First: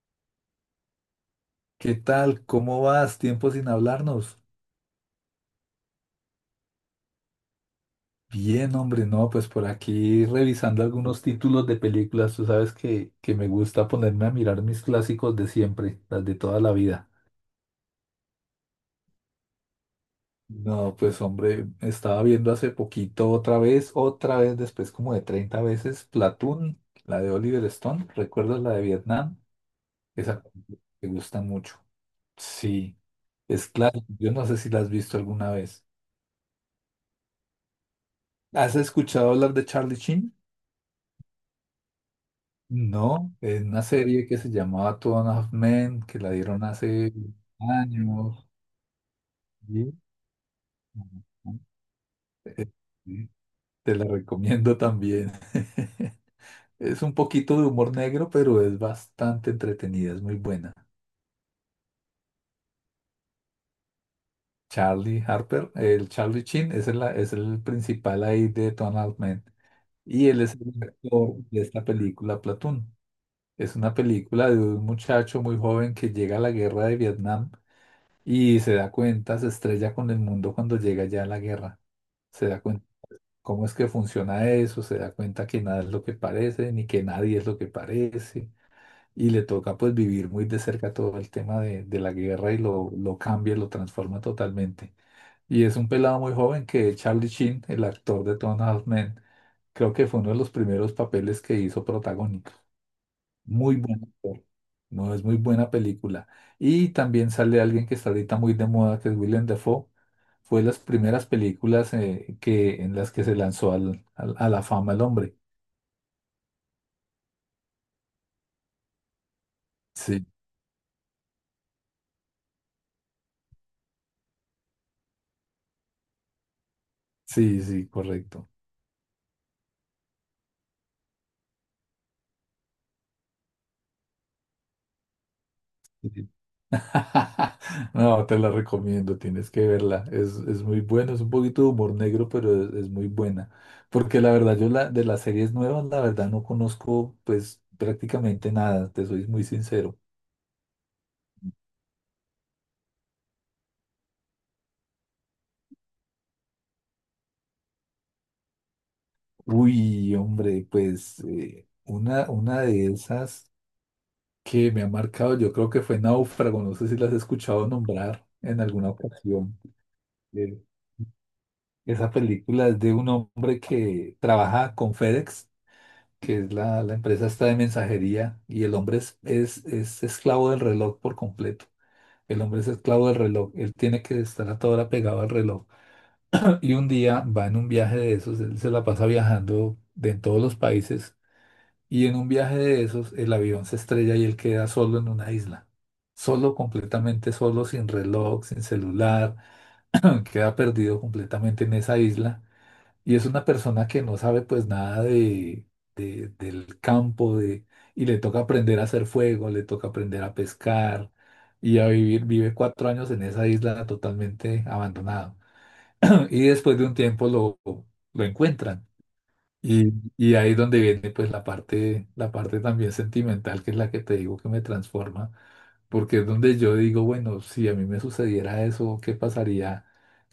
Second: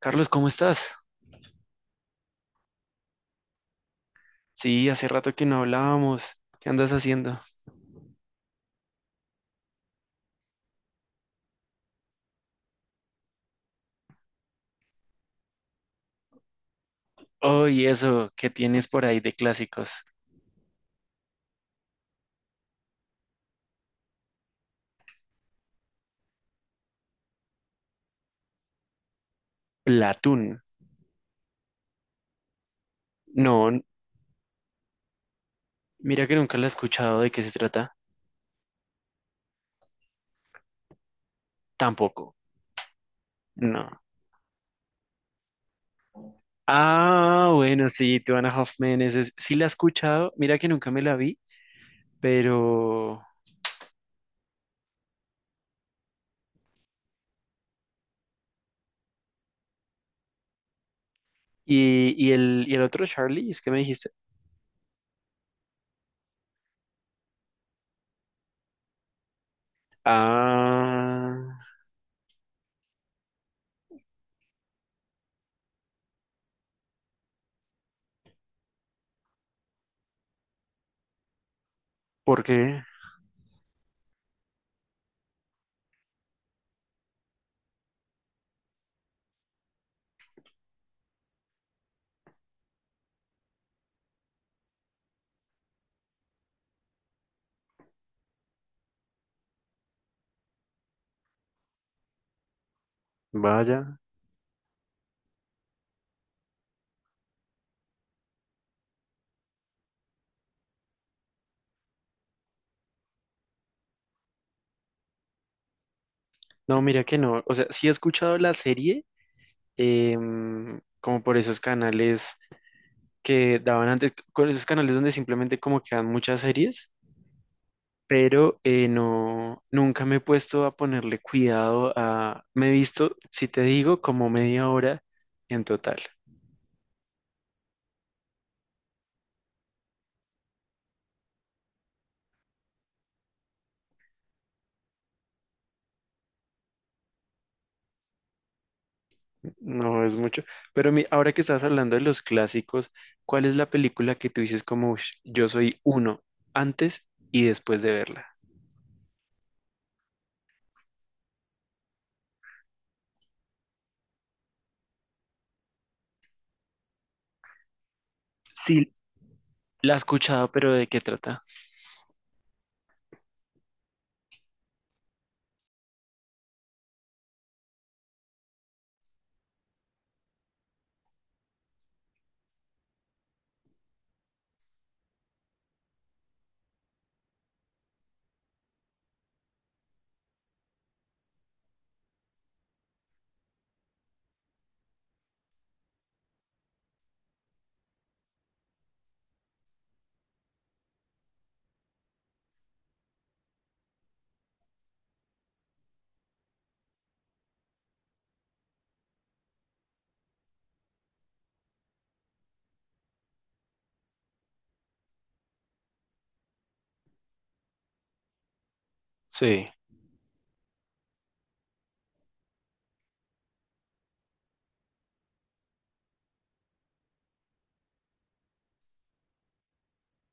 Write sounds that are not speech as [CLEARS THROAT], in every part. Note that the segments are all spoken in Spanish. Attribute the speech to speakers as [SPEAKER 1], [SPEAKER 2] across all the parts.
[SPEAKER 1] Carlos, ¿cómo estás?
[SPEAKER 2] ¿Qué tal? ¿Cómo vas? Tiempo sin hablarnos.
[SPEAKER 1] Sí, hace rato que no hablábamos. ¿Qué andas haciendo?
[SPEAKER 2] Bien, hombre, no, pues por aquí revisando algunos títulos de películas. Tú sabes que me gusta ponerme a mirar mis clásicos de siempre, las de toda la vida.
[SPEAKER 1] Oh, y eso, ¿qué tienes por ahí de clásicos?
[SPEAKER 2] No, pues hombre, estaba viendo hace poquito otra vez después como de 30 veces, Platoon, la de Oliver Stone. ¿Recuerdas la de Vietnam? Esa
[SPEAKER 1] Platón.
[SPEAKER 2] me gusta mucho. Sí,
[SPEAKER 1] No,
[SPEAKER 2] es claro. Yo no sé si la has visto alguna vez.
[SPEAKER 1] mira que nunca la he escuchado. ¿De qué se trata?
[SPEAKER 2] ¿Has escuchado hablar de Charlie Sheen?
[SPEAKER 1] Tampoco.
[SPEAKER 2] No, es una
[SPEAKER 1] No.
[SPEAKER 2] serie que se llamaba Two and a Half Men, que la dieron hace
[SPEAKER 1] Ah, bueno, sí,
[SPEAKER 2] años.
[SPEAKER 1] Tuana Hoffman, sí la he
[SPEAKER 2] y-
[SPEAKER 1] escuchado. Mira que nunca me la vi,
[SPEAKER 2] eh,
[SPEAKER 1] pero...
[SPEAKER 2] sí, te la recomiendo también. [LAUGHS] Es un poquito de humor negro, pero es bastante entretenida, es muy buena.
[SPEAKER 1] ¿Y el otro Charlie? ¿Es que me dijiste?
[SPEAKER 2] Charlie Harper, el Charlie Chin es el principal ahí de Two and a Half Men. Y él es el actor
[SPEAKER 1] Ah,
[SPEAKER 2] de esta película, Platoon. Es una película de un muchacho muy joven que llega a la guerra de Vietnam. Y se da cuenta, se estrella con el mundo cuando llega ya a la guerra.
[SPEAKER 1] ¿por
[SPEAKER 2] Se da
[SPEAKER 1] qué?
[SPEAKER 2] cuenta cómo es que funciona eso, se da cuenta que nada es lo que parece, ni que nadie es lo que parece. Y le toca pues vivir muy de cerca todo el tema de la guerra y lo cambia, lo transforma totalmente. Y es un pelado muy joven que Charlie Sheen, el actor de Two and a Half Men, creo que fue uno de los primeros papeles que hizo protagónico. Muy
[SPEAKER 1] Vaya.
[SPEAKER 2] buen actor. No es muy buena película. Y también sale alguien que está ahorita muy de moda, que es Willem Dafoe, fue las primeras películas que, en las que se lanzó a la fama el hombre.
[SPEAKER 1] No, mira que no. O sea, sí he escuchado la serie,
[SPEAKER 2] Sí,
[SPEAKER 1] como por esos canales que daban antes, con esos canales donde simplemente como que dan muchas series,
[SPEAKER 2] sí, sí, correcto.
[SPEAKER 1] pero no, nunca me he puesto a ponerle cuidado a, me he visto, si te digo, como media hora en total,
[SPEAKER 2] Sí. [LAUGHS] No, te la recomiendo, tienes que verla. Es muy buena, es un poquito de humor negro, pero es muy buena. Porque la verdad, yo la, de las series nuevas, la verdad no conozco pues prácticamente nada, te soy muy sincero.
[SPEAKER 1] no es mucho, pero ahora que estabas hablando de los clásicos, ¿cuál es la película que tú dices como "Ush, yo soy uno antes y después de verla"?
[SPEAKER 2] Uy, hombre, pues una de esas que me ha marcado, yo creo que fue Náufrago, no sé si las has escuchado nombrar en alguna
[SPEAKER 1] Sí,
[SPEAKER 2] ocasión.
[SPEAKER 1] la he escuchado,
[SPEAKER 2] Eh,
[SPEAKER 1] pero ¿de qué trata?
[SPEAKER 2] Esa película es de un hombre que trabaja con FedEx, que es la empresa esta de mensajería, y el hombre es esclavo del reloj por completo. El hombre es esclavo del reloj, él tiene que estar a toda hora pegado al reloj. Y un día va en un viaje de esos, él se la pasa viajando de en todos los países. Y en un viaje de esos, el avión se estrella y él queda solo en una isla. Solo, completamente solo, sin reloj, sin celular. [CLEARS THROAT] Queda perdido completamente en esa isla. Y es una persona que no sabe pues nada del campo y le toca aprender a hacer fuego, le toca aprender a pescar y a vivir. Vive 4 años en esa isla totalmente abandonado. [CLEARS THROAT] Y después de un tiempo lo encuentran
[SPEAKER 1] Sí.
[SPEAKER 2] y ahí es donde viene pues la parte también sentimental, que es la que te digo que me transforma, porque es donde yo digo, bueno, si a mí me sucediera eso, ¿qué pasaría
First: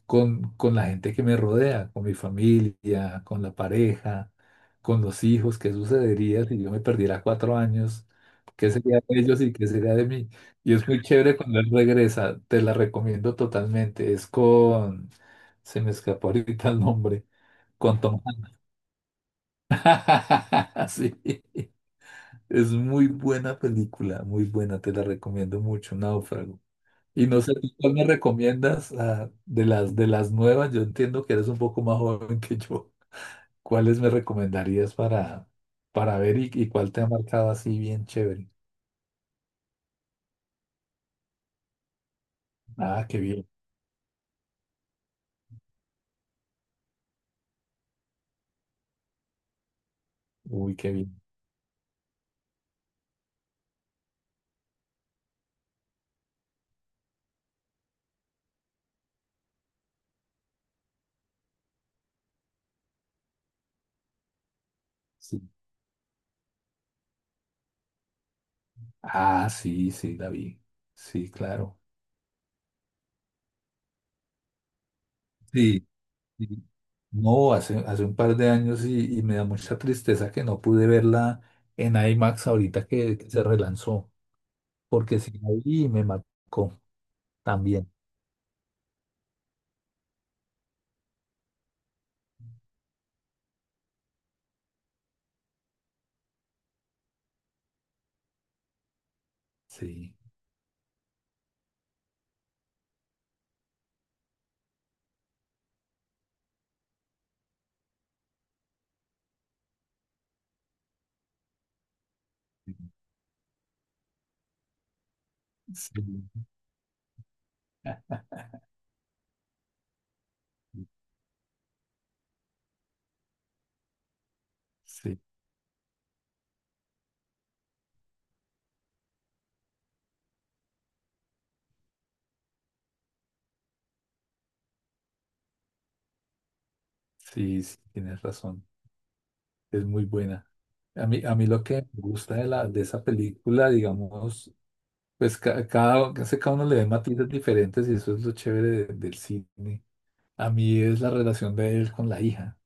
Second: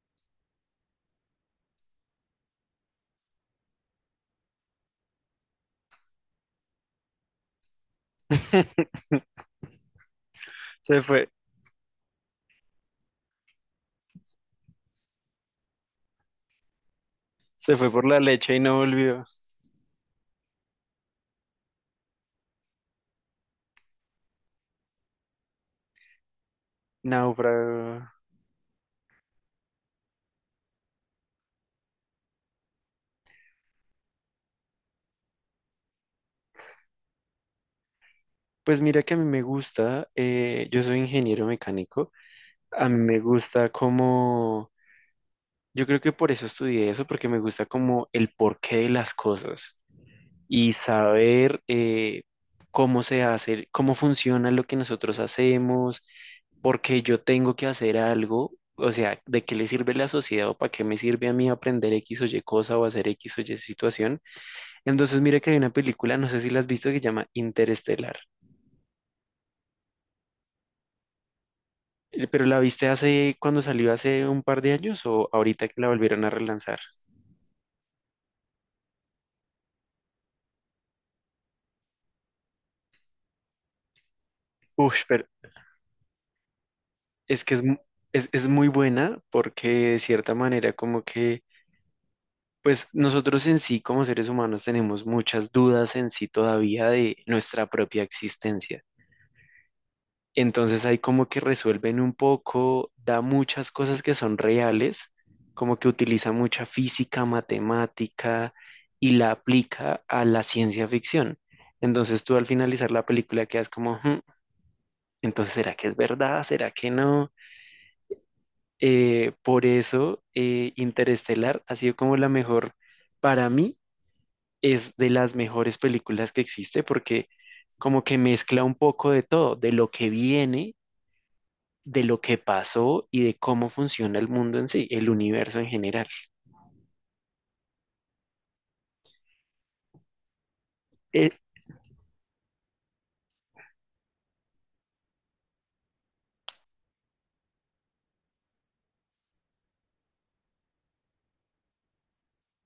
[SPEAKER 2] con la gente que me rodea, con mi familia, con la pareja, con los hijos? ¿Qué sucedería si yo me perdiera 4 años? ¿Qué sería de ellos
[SPEAKER 1] [LAUGHS]
[SPEAKER 2] y qué sería de mí? Y es
[SPEAKER 1] Se
[SPEAKER 2] muy
[SPEAKER 1] fue,
[SPEAKER 2] chévere cuando él regresa, te la recomiendo totalmente, es con, se me escapó ahorita el nombre.
[SPEAKER 1] se fue
[SPEAKER 2] Con
[SPEAKER 1] por la
[SPEAKER 2] Tom.
[SPEAKER 1] leche y no volvió.
[SPEAKER 2] [LAUGHS] Sí, es muy buena película, muy buena, te la recomiendo mucho, Náufrago. Y no sé, ¿tú cuál
[SPEAKER 1] Náufrago.
[SPEAKER 2] me recomiendas de las nuevas? Yo entiendo que eres un poco más joven que yo. ¿Cuáles me recomendarías para ver y cuál te ha marcado así bien chévere?
[SPEAKER 1] Pues mira que a mí me gusta, yo soy ingeniero mecánico, a mí
[SPEAKER 2] Ah,
[SPEAKER 1] me
[SPEAKER 2] qué bien.
[SPEAKER 1] gusta como, yo creo que por eso estudié eso, porque me gusta como el porqué de las cosas y
[SPEAKER 2] Uy, qué bien.
[SPEAKER 1] saber cómo se hace, cómo funciona lo que nosotros hacemos, por qué yo tengo que hacer algo, o sea, de qué le sirve la sociedad o para qué me sirve a mí aprender X o Y cosa o hacer X o Y situación. Entonces,
[SPEAKER 2] Sí.
[SPEAKER 1] mira que hay una película, no sé si la has visto, que se llama Interestelar.
[SPEAKER 2] Ah, sí, sí, la vi. Sí, claro.
[SPEAKER 1] ¿Pero la viste hace cuando salió hace un par de años o ahorita que
[SPEAKER 2] Sí.
[SPEAKER 1] la volvieron a
[SPEAKER 2] Y-
[SPEAKER 1] relanzar?
[SPEAKER 2] No, hace un par de años y me da mucha tristeza que no pude verla en IMAX ahorita que se relanzó,
[SPEAKER 1] Uf,
[SPEAKER 2] porque
[SPEAKER 1] pero
[SPEAKER 2] sí la vi y me marcó
[SPEAKER 1] es que
[SPEAKER 2] también.
[SPEAKER 1] es muy buena porque de cierta manera como que, pues nosotros en sí como seres humanos tenemos muchas dudas en sí todavía de nuestra propia existencia.
[SPEAKER 2] Sí,
[SPEAKER 1] Entonces ahí como que resuelven un poco, da muchas cosas que son reales, como que utiliza mucha física, matemática y la aplica a la ciencia ficción. Entonces tú al
[SPEAKER 2] sí,
[SPEAKER 1] finalizar la película quedas como, "Hmm, entonces ¿será que
[SPEAKER 2] sí,
[SPEAKER 1] es verdad? ¿Será que no?" Por eso Interestelar ha sido como la mejor, para mí es de las mejores películas que existe porque como que mezcla un poco de todo, de lo que viene, de lo que pasó y de cómo funciona el mundo en sí, el universo en general.
[SPEAKER 2] sí, sí, tienes razón, es muy buena. A mí,
[SPEAKER 1] Eh,
[SPEAKER 2] a mí lo que me gusta de esa película, digamos, pues casi cada uno le ve matices diferentes y eso es lo chévere del cine. A mí es la relación de él con la hija.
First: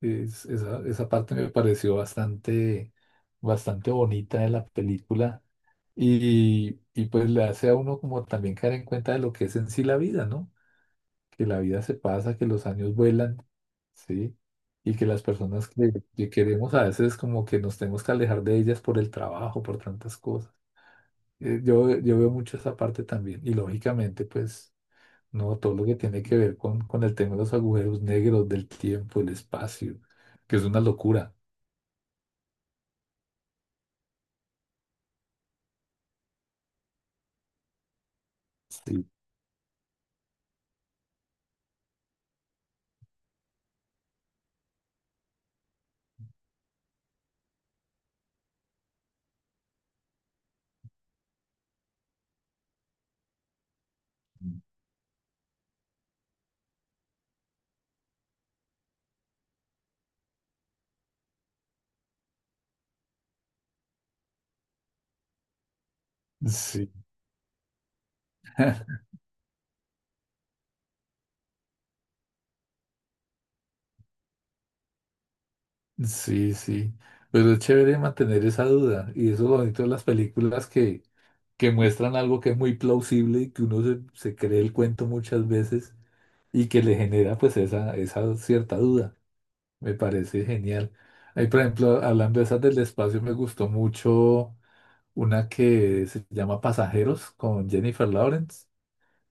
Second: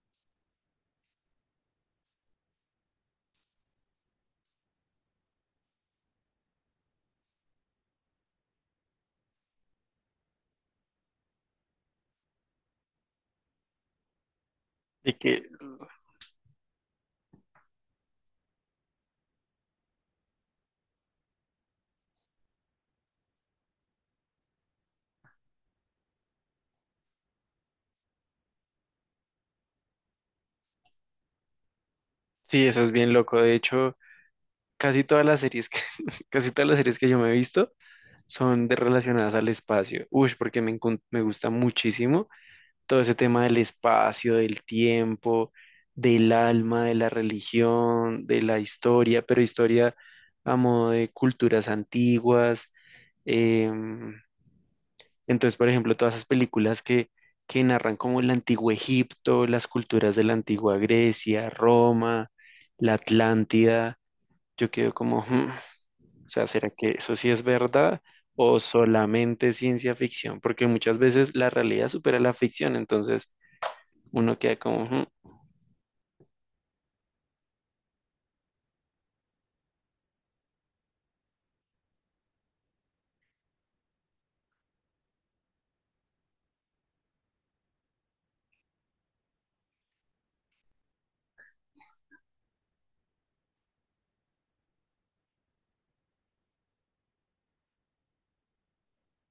[SPEAKER 2] Esa parte me pareció bastante, bastante bonita de la película y pues le hace a uno como también caer en cuenta de lo que es en sí la vida, ¿no? Que la vida se pasa, que los años vuelan, ¿sí? Y que
[SPEAKER 1] de
[SPEAKER 2] las
[SPEAKER 1] que
[SPEAKER 2] personas que queremos a veces como que nos tenemos que alejar de ellas por el trabajo, por tantas cosas. Yo veo mucho esa parte también y lógicamente pues... No, todo lo que tiene que ver con el tema de los agujeros negros, del tiempo, el espacio, que es una locura.
[SPEAKER 1] sí, eso es bien loco. De hecho, casi todas las series que, [LAUGHS] casi todas las series que yo me he visto son de
[SPEAKER 2] Sí.
[SPEAKER 1] relacionadas al espacio. Uy, porque me gusta muchísimo todo ese tema del espacio, del tiempo, del alma, de la religión, de la historia, pero historia a modo de culturas antiguas. em, Entonces, por ejemplo, todas esas películas que narran como el antiguo Egipto, las culturas de la antigua Grecia, Roma, la Atlántida, yo quedo como, "Hmm, o sea, ¿será
[SPEAKER 2] Sí,
[SPEAKER 1] que eso sí es verdad o
[SPEAKER 2] [LAUGHS]
[SPEAKER 1] solamente ciencia ficción?" Porque muchas veces la realidad supera la ficción, entonces uno queda como, "Hmm".
[SPEAKER 2] sí, sí. Pero es chévere mantener esa duda. Y eso es lo bonito de las películas que muestran algo que es muy plausible y que uno se cree el cuento muchas veces y que le genera pues esa cierta duda. Me parece genial. Ahí, por ejemplo, hablando de esas del espacio, me gustó mucho una que se llama Pasajeros con Jennifer Lawrence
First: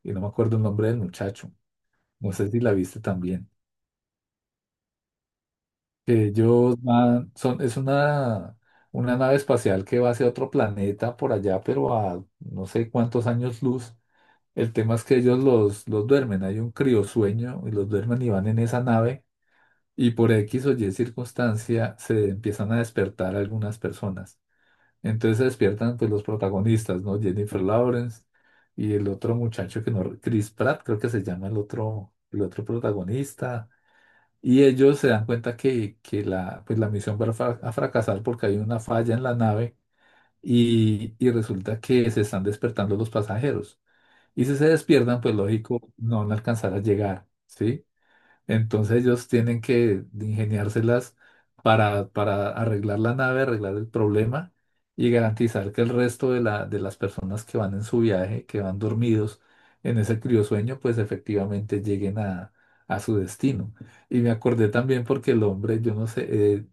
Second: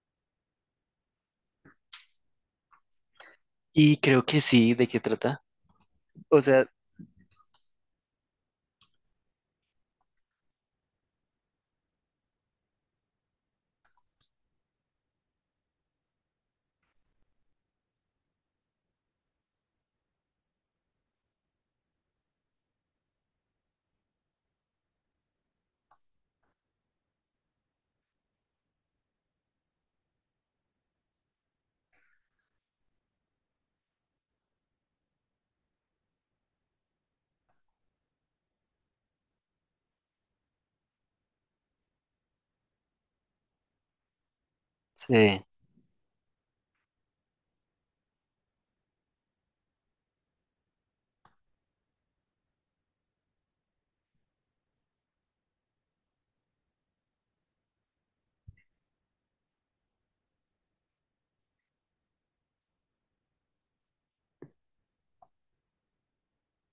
[SPEAKER 2] y no me acuerdo el nombre del muchacho. No sé si la viste también.
[SPEAKER 1] Y creo que sí, ¿de qué trata?
[SPEAKER 2] Que
[SPEAKER 1] O sea,
[SPEAKER 2] ellos van, son, es una nave espacial que va hacia otro planeta por allá, pero a no sé cuántos años luz. El tema es que ellos los duermen, hay un criosueño y los duermen y van en esa nave y por X o Y circunstancia se empiezan a despertar algunas personas. Entonces se despiertan pues los protagonistas, ¿no? Jennifer Lawrence y el otro muchacho que no, Chris Pratt creo que se llama el otro protagonista. Y ellos se dan cuenta que pues la misión va a fracasar porque hay una falla en la nave y resulta que se están despertando los pasajeros. Y si se despiertan, pues
[SPEAKER 1] sí,
[SPEAKER 2] lógico, no van a alcanzar a llegar, ¿sí? Entonces ellos tienen que ingeniárselas para arreglar la nave, arreglar el problema y garantizar que el resto de las personas que van en su viaje, que van dormidos en ese criosueño, pues efectivamente lleguen a su destino. Y me acordé también porque el hombre, yo no sé, eh,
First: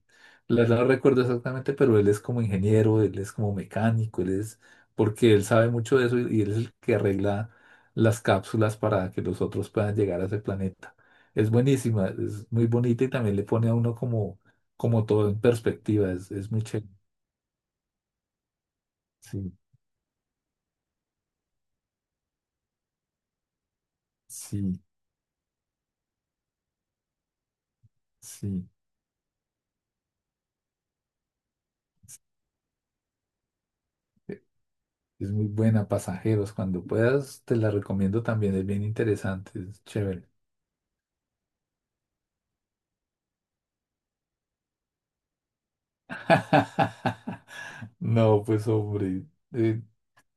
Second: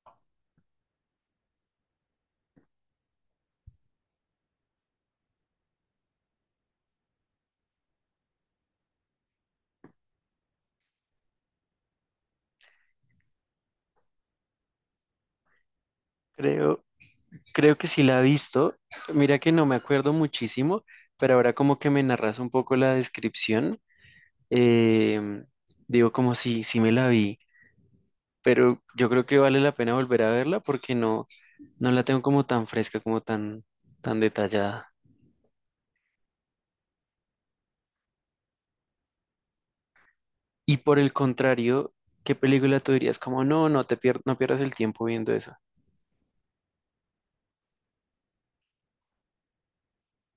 [SPEAKER 2] la verdad no recuerdo exactamente, pero él es como ingeniero, él es como mecánico, él es, porque él sabe mucho de eso y él es el que arregla las cápsulas para que los otros puedan llegar a ese planeta. Es buenísima, es muy bonita y también le pone a uno como, como todo en perspectiva, es muy
[SPEAKER 1] creo,
[SPEAKER 2] chévere.
[SPEAKER 1] creo que sí la he visto. Mira que
[SPEAKER 2] Sí,
[SPEAKER 1] no me acuerdo muchísimo, pero ahora como que me narras un poco la descripción.
[SPEAKER 2] sí,
[SPEAKER 1] Eh, digo, como si me la vi,
[SPEAKER 2] sí.
[SPEAKER 1] pero yo creo que vale la pena volver a verla porque no la tengo como tan fresca, tan
[SPEAKER 2] e-
[SPEAKER 1] detallada.
[SPEAKER 2] Es muy buena, pasajeros. Cuando puedas, te la recomiendo también, es bien interesante, es chévere.
[SPEAKER 1] Y por el contrario, ¿qué película tú dirías? Como, no, no pierdas el tiempo viendo eso.
[SPEAKER 2] [LAUGHS] No, pues hombre, eh,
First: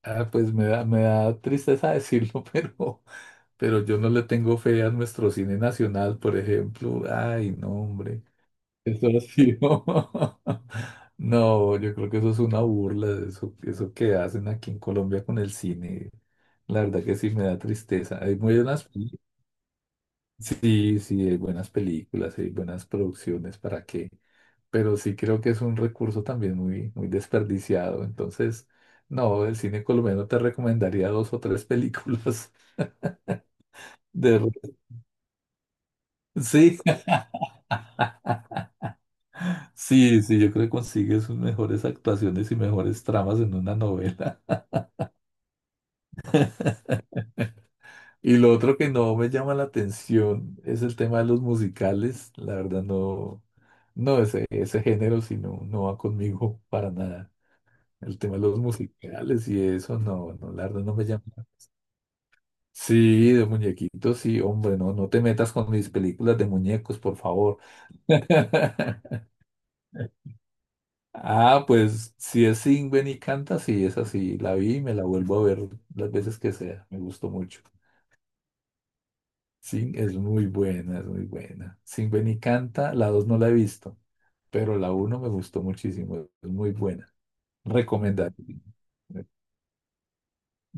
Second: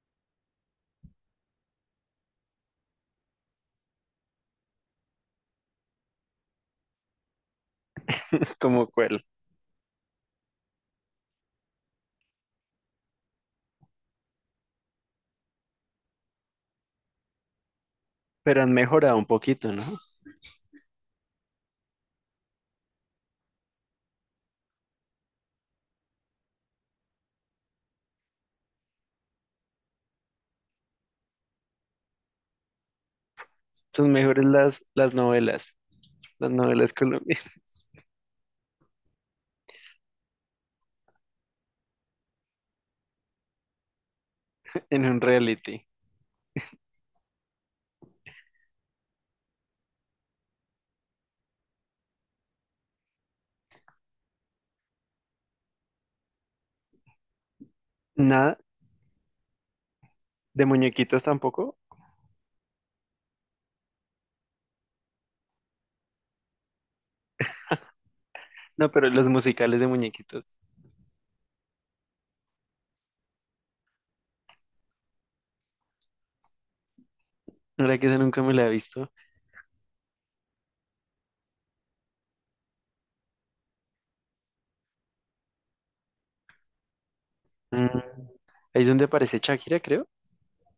[SPEAKER 2] pues me da tristeza decirlo, [LAUGHS] pero yo no le tengo fe a nuestro cine nacional, por ejemplo. Ay, no, hombre.
[SPEAKER 1] [LAUGHS] Como
[SPEAKER 2] Eso ha
[SPEAKER 1] cuál.
[SPEAKER 2] sido. [LAUGHS] No, yo creo que eso es una burla, eso que hacen aquí en Colombia con el cine. La verdad que sí me da tristeza. Hay muy
[SPEAKER 1] Pero han
[SPEAKER 2] buenas,
[SPEAKER 1] mejorado un poquito, ¿no?
[SPEAKER 2] sí, sí, hay buenas películas, hay buenas producciones, ¿para qué? Pero sí creo que es un recurso también muy, muy desperdiciado. Entonces, no, el cine colombiano te recomendaría dos o tres películas.
[SPEAKER 1] Son
[SPEAKER 2] [LAUGHS] de
[SPEAKER 1] mejores
[SPEAKER 2] re-
[SPEAKER 1] las novelas, las
[SPEAKER 2] Sí,
[SPEAKER 1] novelas colombianas,
[SPEAKER 2] [LAUGHS] sí, sí, yo creo que consigues sus mejores actuaciones y mejores tramas en una novela.
[SPEAKER 1] [LAUGHS] en un reality.
[SPEAKER 2] Y lo otro que no me llama la atención es el tema de los musicales. La verdad no, no ese género, sino no va conmigo [LAUGHS] para nada. El tema de
[SPEAKER 1] Nada,
[SPEAKER 2] los musicales y eso, no, no, la
[SPEAKER 1] de
[SPEAKER 2] verdad no me
[SPEAKER 1] muñequitos
[SPEAKER 2] llama.
[SPEAKER 1] tampoco.
[SPEAKER 2] Sí, de muñequitos, sí, hombre, no, no te metas con mis películas de muñecos, por favor.
[SPEAKER 1] No, pero
[SPEAKER 2] [LAUGHS]
[SPEAKER 1] los musicales de muñequitos.
[SPEAKER 2] Ah, pues si es Sing, ven y canta, sí, es así. La vi y me la vuelvo a ver las veces que sea. Me gustó mucho.
[SPEAKER 1] La verdad que esa nunca me la he visto.
[SPEAKER 2] Sí, es muy buena, es muy buena. Sin Ven y Canta, la 2 no la he visto, pero la uno me gustó muchísimo, es muy buena.
[SPEAKER 1] Mm,
[SPEAKER 2] Recomendar.
[SPEAKER 1] ahí es donde aparece Shakira, creo.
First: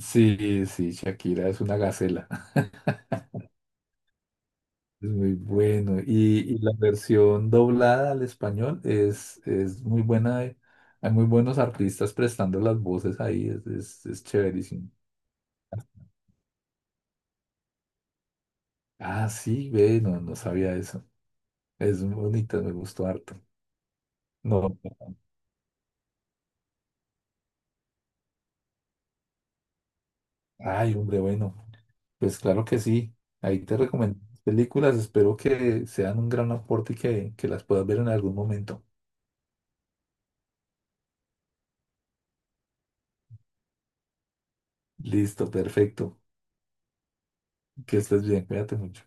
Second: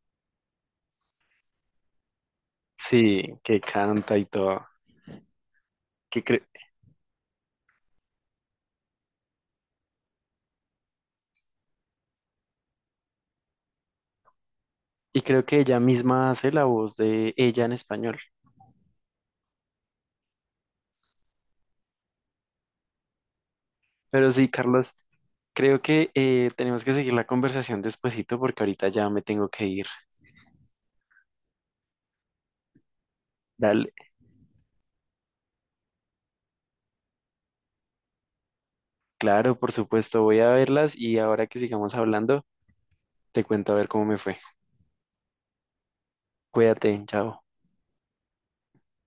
[SPEAKER 2] Sí, sí, Shakira es una gacela, [LAUGHS]
[SPEAKER 1] Sí, que canta y todo.
[SPEAKER 2] es muy bueno.
[SPEAKER 1] Que cre-
[SPEAKER 2] Y la versión doblada al español es muy buena, hay muy buenos artistas prestando las voces ahí, es chéverísimo.
[SPEAKER 1] y creo que ella misma hace la voz de ella en español.
[SPEAKER 2] Ah, sí, ve, no, no sabía eso. Es bonita, me gustó harto.
[SPEAKER 1] Pero sí,
[SPEAKER 2] No,
[SPEAKER 1] Carlos, creo que tenemos que seguir la conversación despuesito porque ahorita ya me tengo que ir.
[SPEAKER 2] ay, hombre, bueno. Pues claro que sí. Ahí te
[SPEAKER 1] Dale,
[SPEAKER 2] recomiendo películas. Espero que sean un gran aporte y que las puedas ver en algún momento.
[SPEAKER 1] claro, por supuesto, voy a verlas y ahora que sigamos hablando, te cuento a ver cómo me fue.
[SPEAKER 2] Listo, perfecto.
[SPEAKER 1] Cuídate, chao.
[SPEAKER 2] Que estés bien. Cuídate mucho.